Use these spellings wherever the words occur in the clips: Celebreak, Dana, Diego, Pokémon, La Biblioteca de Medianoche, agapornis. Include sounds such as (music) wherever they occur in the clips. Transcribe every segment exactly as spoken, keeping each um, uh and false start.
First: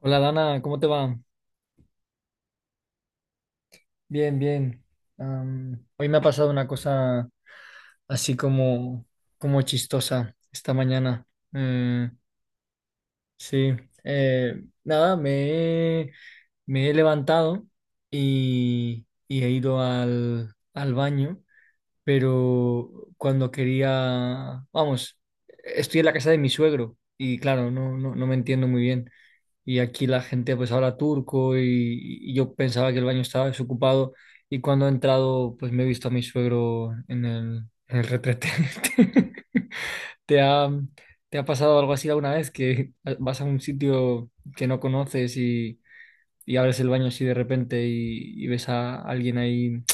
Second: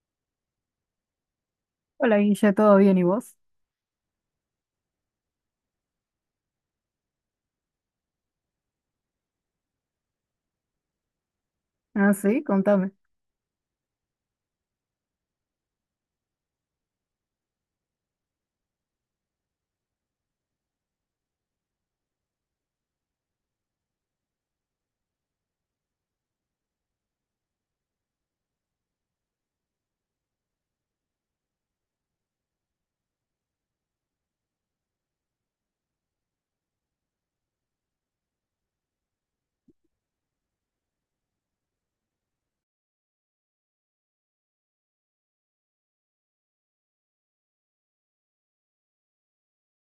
Hola Dana, ¿cómo te va? Hola Guille, ¿todo bien y vos? Bien, bien. Am, hoy me ha pasado una cosa así como, como chistosa esta mañana. Eh, Ah, sí, contame. sí, eh, nada, me he, me he levantado y, y he ido al, al baño, pero cuando quería, vamos, estoy en la casa de mi suegro y claro, no, no, no me entiendo muy bien. Y aquí la gente pues habla turco y, y yo pensaba que el baño estaba desocupado y cuando he entrado pues me he visto a mi suegro en el, en el retrete. (laughs) ¿Te ha, te ha pasado algo así alguna vez que vas a un sitio que no conoces y, y abres el baño así de repente y, y ves a alguien ahí en,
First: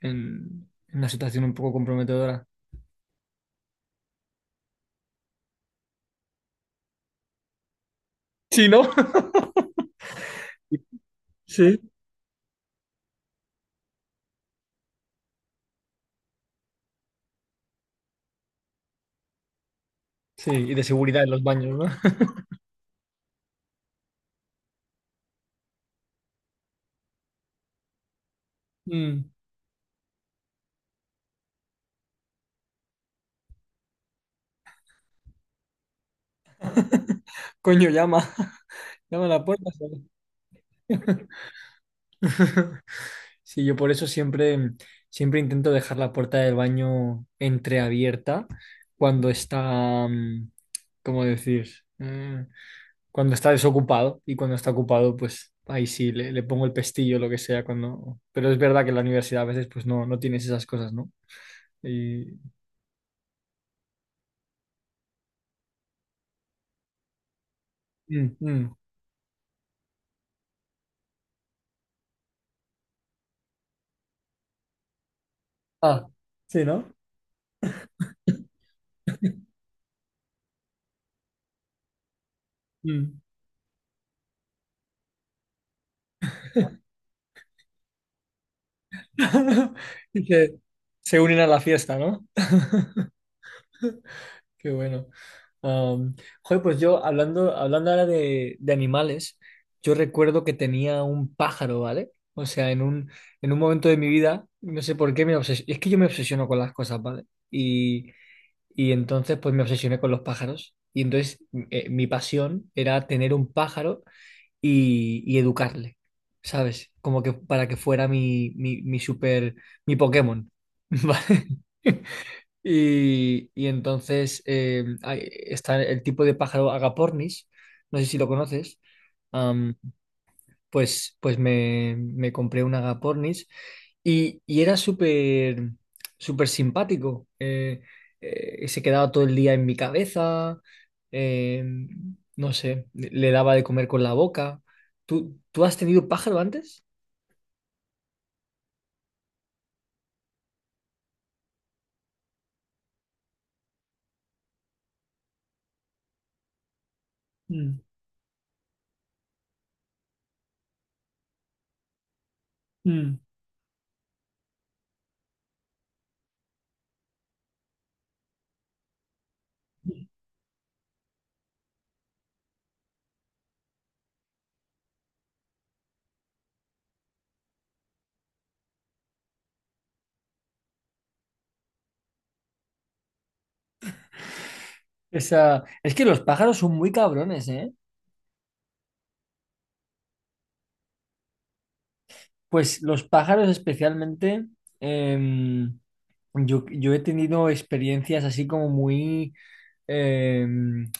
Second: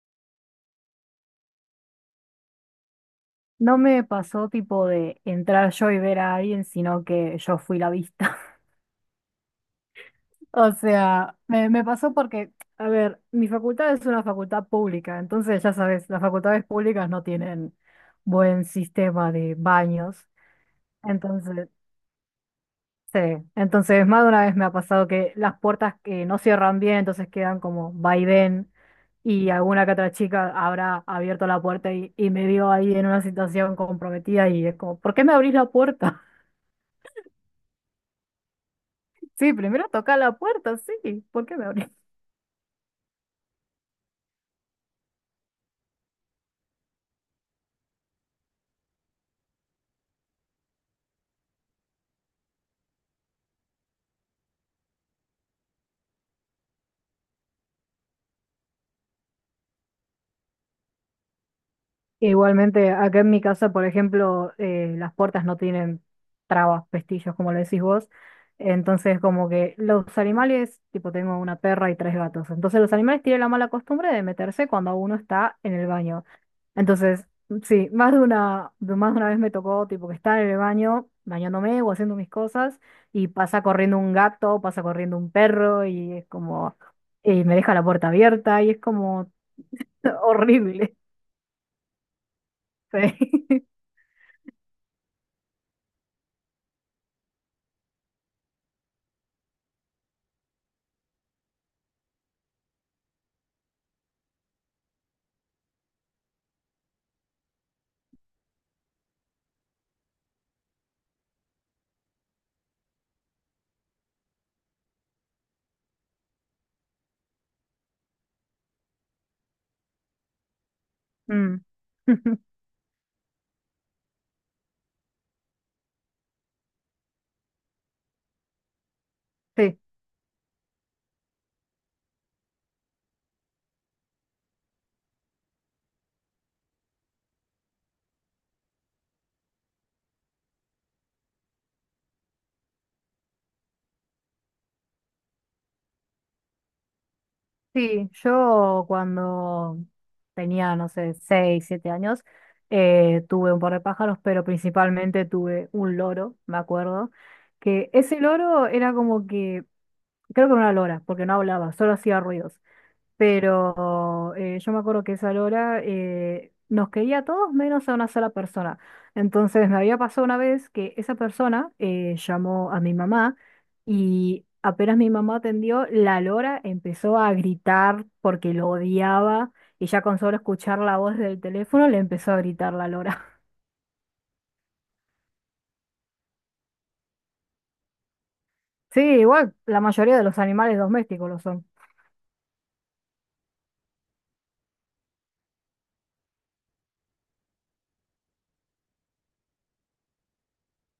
en una situación un poco comprometedora? No me pasó tipo de entrar yo y ver a alguien, sino que yo fui la vista. (laughs) Sí, ¿no? O sea, me, Sí. me pasó porque, a ver, mi facultad es una facultad pública, entonces ya sabes, las facultades públicas no tienen buen sistema de baños. Sí, y de seguridad en los Entonces, baños, ¿no? sí, entonces más de una vez me ha pasado que las puertas que no cierran bien, entonces quedan como va y ven, Mm. y alguna que otra chica habrá abierto la puerta y, y me vio ahí en una situación comprometida y es como, ¿por qué me abrís la puerta? (laughs) Coño, llama. (laughs) Llama a la Sí, puerta. primero toca la puerta, ¿Sabes? sí, (laughs) ¿por qué me abrís? (laughs) Sí, yo por eso siempre, siempre intento dejar la puerta del baño entreabierta cuando está, mm, ¿cómo decir? Mm, Cuando está desocupado y cuando está ocupado, pues ahí sí, le, le pongo el pestillo, lo que sea, cuando... Pero es verdad que en la universidad a veces pues no, no tienes esas cosas, ¿no? Y... Igualmente, acá en mi casa, por ejemplo, eh, las puertas no tienen trabas, pestillos, como le decís vos. Mm, mm. Entonces, como que los animales, tipo, tengo una perra y tres gatos. Entonces, los animales tienen la mala costumbre de meterse cuando uno está en el Ah, baño. sí, ¿no? Entonces, sí, más de una, de- más de una vez me tocó, tipo, que estar en el baño, bañándome o haciendo mis cosas, Mm. y pasa corriendo un gato, pasa corriendo un perro, y es como, y me deja la puerta abierta, y es como (laughs) (laughs) Y se, horrible. se unen a la fiesta, ¿no? (laughs) Sí. Qué bueno. Am, joder, pues yo hablando, hablando ahora de, de animales, yo recuerdo que tenía un pájaro, ¿vale? O sea, en un, en un momento de mi vida, no sé por qué me obsesioné. Es que yo me obsesiono con las cosas, ¿vale? Y, y entonces, pues me obsesioné con los pájaros. Y entonces, eh, mi pasión era tener un pájaro y, y educarle, ¿sabes? Como que para que fuera mi, mi, mi super, mi Pokémon, (laughs) ¿vale? Mm. (laughs) Y, y entonces eh, hay- está el tipo de pájaro agapornis, no sé si lo conoces, am, Sí, pues, pues me, me compré un agapornis y, y era súper súper simpático. Eh, eh, se quedaba todo el día en mi cabeza, eh, no sé, le le daba de comer con la boca. ¿Tú, tú has tenido pájaro antes? sí, yo cuando tenía, no sé, seis, siete años, eh, tuve un par de pájaros, pero principalmente tuve un loro, me acuerdo, Mm, que ese loro era como que, creo que era una lora, porque no hablaba, solo hacía ruidos. mm. Pero eh, yo me acuerdo que esa Lora eh, nos quería a todos menos a una sola persona. Entonces me había pasado una vez que esa persona eh, llamó a mi mamá y apenas mi mamá atendió, la Lora empezó a gritar porque lo odiaba y ya con solo escuchar la voz del teléfono le empezó a gritar la Lora. (laughs) Esa... Es que los pájaros son muy cabrones, ¿eh? Sí, igual la mayoría de los animales domésticos lo son. Pues los pájaros especialmente, em, yo, yo he tenido experiencias así como muy, eh,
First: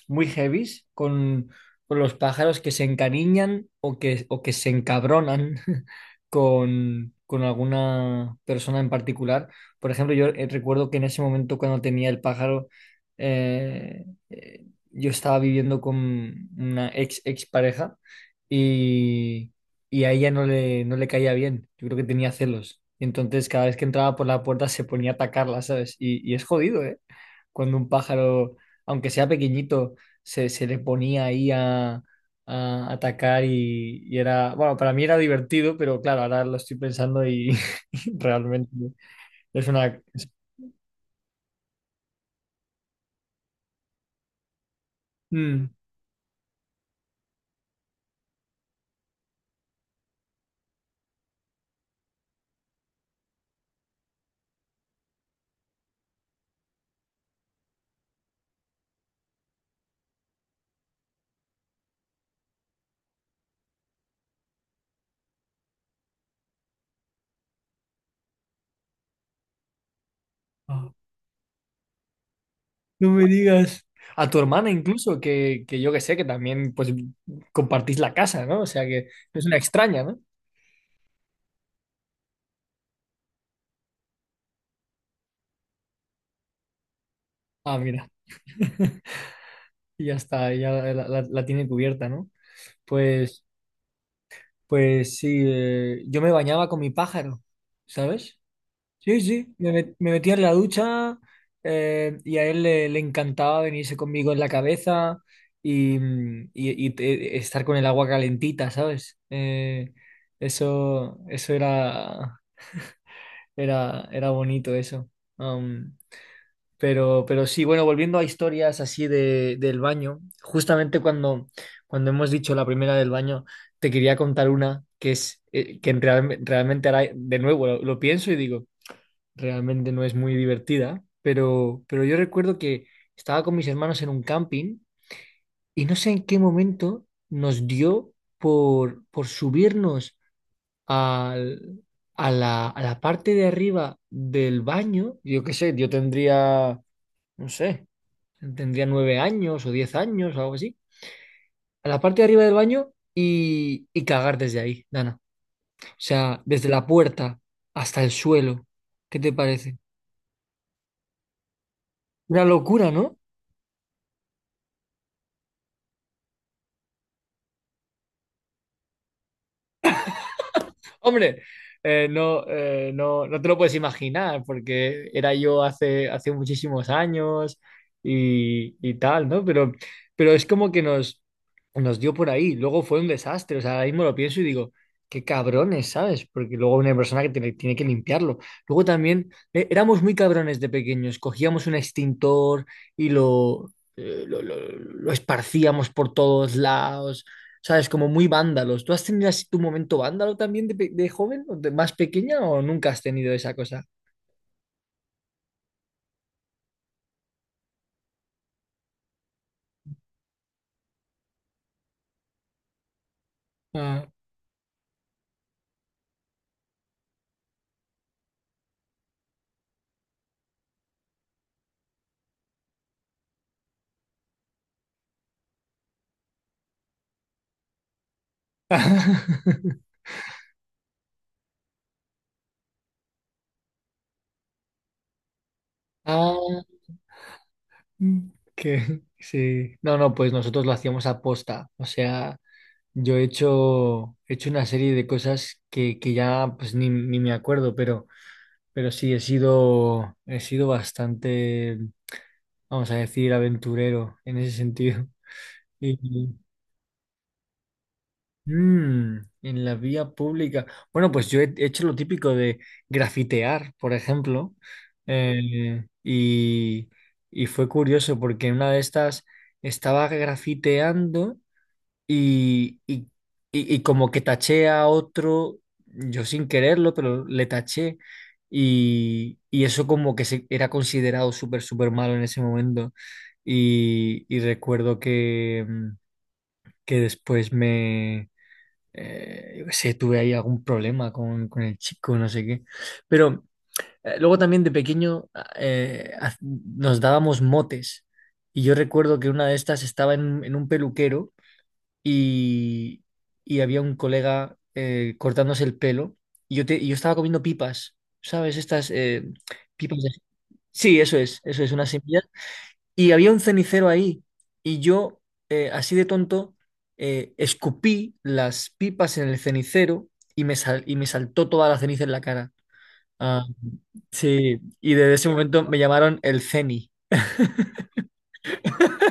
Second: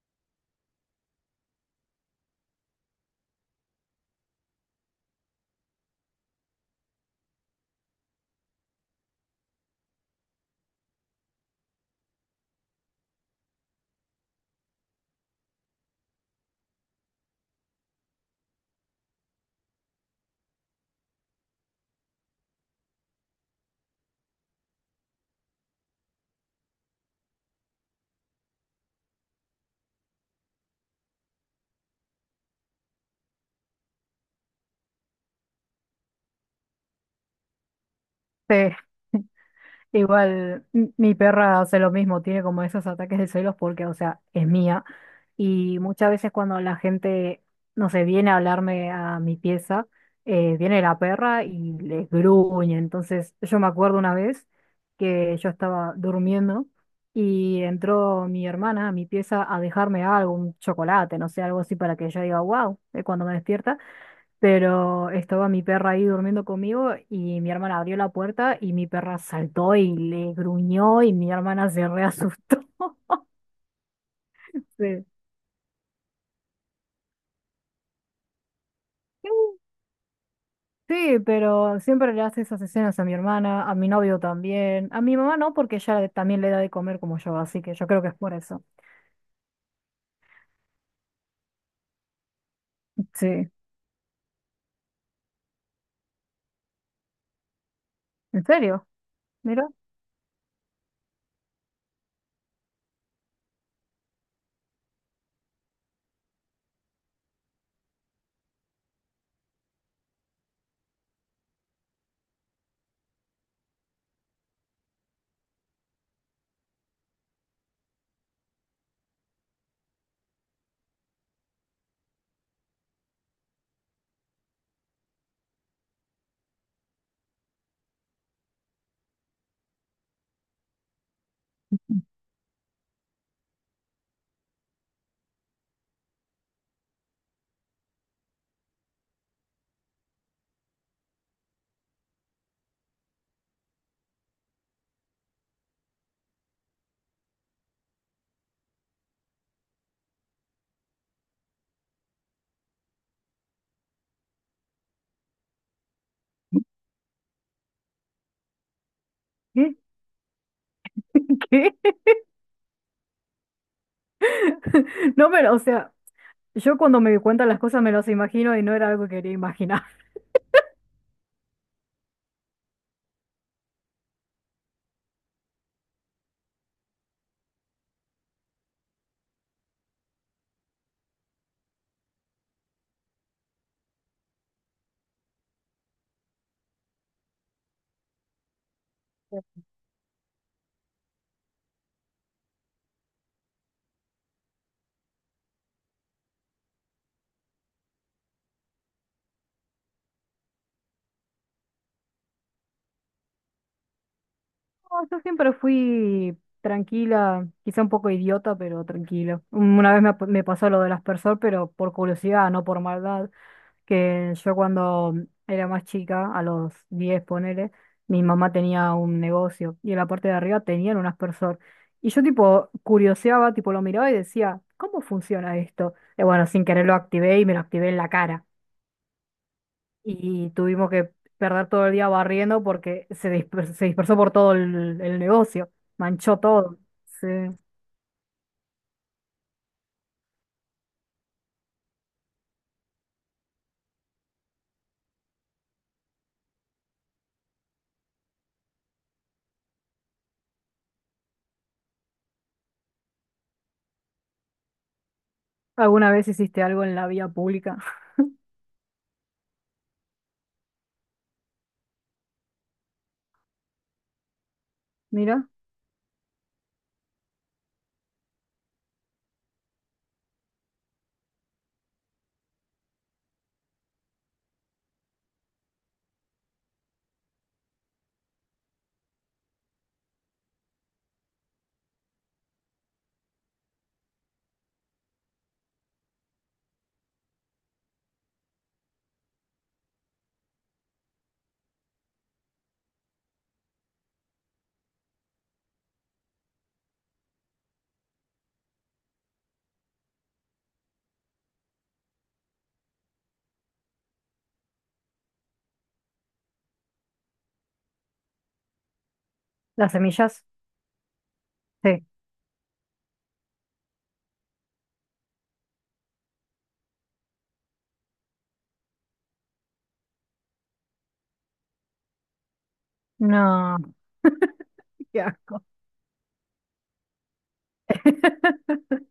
muy heavies con, con los pájaros que se encariñan o que, o que se encabronan (laughs) con, con alguna persona en particular. Por ejemplo, yo eh, recuerdo que en ese momento cuando tenía el pájaro, eh, eh, yo estaba viviendo con una ex, ex pareja y, y a ella no le, no le caía bien. Yo creo que tenía celos. Y entonces cada vez que entraba por la puerta se ponía a atacarla, ¿sabes? Y, y es jodido, ¿eh? Cuando un pájaro, aunque sea pequeñito, se, se le ponía ahí a, a atacar y, y era, bueno, para mí era divertido, pero claro, ahora lo estoy pensando y (laughs) Sí. realmente es una... Igual, m- mi perra hace lo mismo, tiene como esos ataques de celos porque, o sea, es mía. Mm. Y muchas veces cuando la gente, no sé, viene a hablarme a mi pieza, eh, viene la perra y les gruñe. Entonces, yo me acuerdo una vez que yo estaba durmiendo y entró mi hermana a mi pieza a dejarme algo, un chocolate, no sé, algo así para que yo diga, wow, cuando me despierta pero estaba mi perra ahí durmiendo conmigo y mi hermana abrió la puerta y mi perra saltó y le Ah, gruñó y mi hermana se reasustó. no (laughs) me digas. A tu hermana Sí. incluso, que, que yo que sé, que también pues compartís la casa, ¿no? O sea que no es una extraña, ¿no? Sí, pero siempre le hace esas escenas a mi hermana, a mi novio también, a mi mamá no, porque ella le- también le da de comer como yo, así que Ah, yo creo que mira. es por eso. (laughs) Y ya está, ya la, la- la tiene cubierta, ¿no? Pues, Sí, pues sí, eh, yo me bañaba con mi pájaro, ¿sabes? ¿en serio? Sí, sí, Mira, me, met- me metía en la ducha eh, y a él le, le encantaba venirse conmigo en la cabeza y, mm, y- y te- estar con el agua calentita, ¿sabes? Eh, eso, eso era, era, era bonito eso. Am, pero, pero sí, bueno, volviendo a historias así de, del baño, justamente cuando, cuando hemos dicho la primera del baño, te quería contar una que es eh, que en real- realmente ahora, de nuevo lo lo pienso y digo realmente no es muy divertida, pero, pero yo recuerdo que estaba con mis hermanos en un camping y no sé en qué momento nos dio por, por subirnos al- a la, a la parte de arriba del baño. Yo qué sé, yo tendría, no sé, tendría nueve años o diez años o algo así. A la parte de arriba del baño y, y cagar desde ahí, Dana. O sea, desde la puerta hasta el suelo. ¿Qué te ¿qué? parece? (laughs) ¿Qué? Una locura, ¿no? (laughs) No, pero, o sea, yo cuando me cuentan las cosas me las imagino y no era algo que quería imaginar. Hombre, eh, no, eh, no, no te lo puedes imaginar, porque era yo hace, hace muchísimos años y, y tal, ¿no? Pero, pero es como que nos, nos dio por ahí. Luego fue un desastre. O sea, ahora mismo lo pienso y digo, qué cabrones, ¿sabes? Porque luego una persona que tiene, tiene que limpiarlo. Luego también eh, éramos muy cabrones de pequeños. Cogíamos un extintor y lo, eh, lo, lo lo esparcíamos por todos lados. ¿Sabes? Como muy vándalos. ¿Tú has tenido así tu momento vándalo también de, pe- de joven, o de más pequeña, o nunca has tenido esa cosa? No, yo siempre fui tranquila, quizá un poco idiota, pero tranquila. Un- Una vez me, ap- me pasó lo del aspersor, pero por curiosidad, no por maldad, Ah. que yo cuando era más chica, a los diez ponele, mi mamá tenía un negocio y en la parte de arriba tenían un aspersor. Y yo tipo curioseaba, tipo lo miraba y decía, ¿cómo funciona esto? Y bueno, sin querer lo activé y me lo activé en la cara (laughs) y tuvimos que perder todo el día barriendo porque se disper- se dispersó por todo el, el negocio, manchó Ah, todo. Sí. que sí. No, no, pues nosotros lo hacíamos a posta. O sea, yo he hecho, he hecho una serie de cosas que, que ya pues ni, ni me acuerdo, pero, pero sí, he sido, he sido bastante, vamos a decir, aventurero en ese sentido. (laughs) Y, ¿Alguna vez hiciste algo en la vía pública? (laughs) Mm, en la vía pública. Bueno, pues yo he hecho lo típico de grafitear, por ejemplo, Mira, eh, y, y fue curioso porque en una de estas estaba grafiteando y, y, y- y como que taché a otro, yo sin quererlo, pero le taché y, y eso como que se, era considerado súper, súper malo en ese momento. Y, y recuerdo que, mm, que después eh, yo qué sé, tuve ahí algún problema con, con el chico, no sé qué. Pero eh, luego también de pequeño ah, eh, haz- nos dábamos motes y yo recuerdo que una de estas estaba en, en un peluquero y, y había un colega eh, cortándose el pelo y yo, te- y yo estaba comiendo pipas, ¿sabes? Estas eh, las pipas de... semillas. Sí, eso es, eso es, una Sí. semilla y había un cenicero ahí. Y yo, eh, así de tonto, eh, escupí las pipas en el cenicero y me, sal- y me saltó toda la ceniza en la cara. Ah, No, sí, y desde qué ese asco. momento me llamaron el Ceni. (laughs)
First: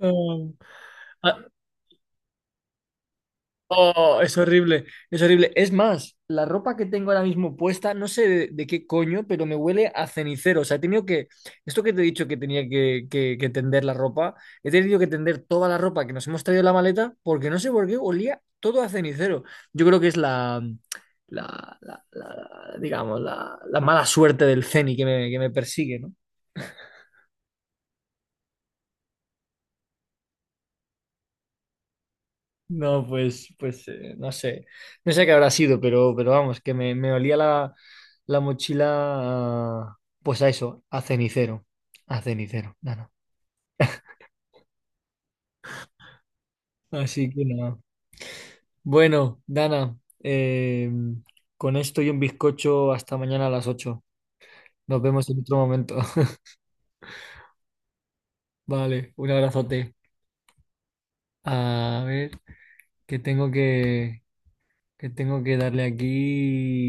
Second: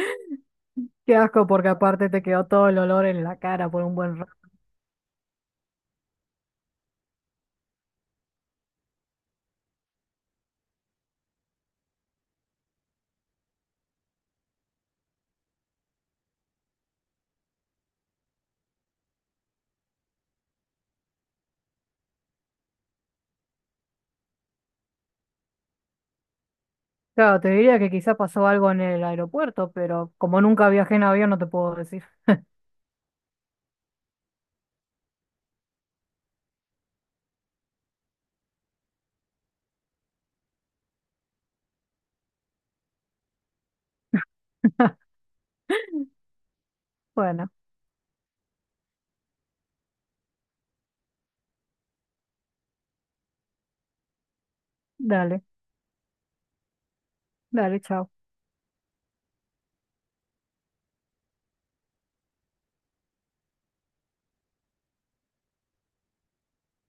Ah, Qué ¿ha- asco porque aparte te quedó todo el olor en la cara por un buen oh, rato. es horrible, es horrible. Es más, la ropa que tengo ahora mismo puesta, no sé de, de qué coño, pero me huele a cenicero. O sea, he tenido que, esto que te he dicho que tenía que, que- que tender la ropa, he tenido que tender toda la ropa que nos hemos traído en la maleta porque no sé por qué olía todo a cenicero. Yo creo que es la, la, la- la- digamos, la, la mala suerte del ceni que me, que me persigue, ¿no? Claro, te diría que quizás pasó algo en el aeropuerto, pero como nunca viajé en avión no te puedo decir. No, pues, pues eh, no sé. No sé qué habrá sido, pero, pero vamos, que me, me olía la, la mochila, a- pues a eso, a cenicero. A cenicero, Dana. (laughs) Así que Bueno, nada. Bueno, Dana, eh, con esto y un bizcocho hasta mañana a las ocho. Nos vemos en dale, otro momento. (laughs) dale, chao. Vale, un abrazote. A ver, que tengo que, que tengo que, darle aquí.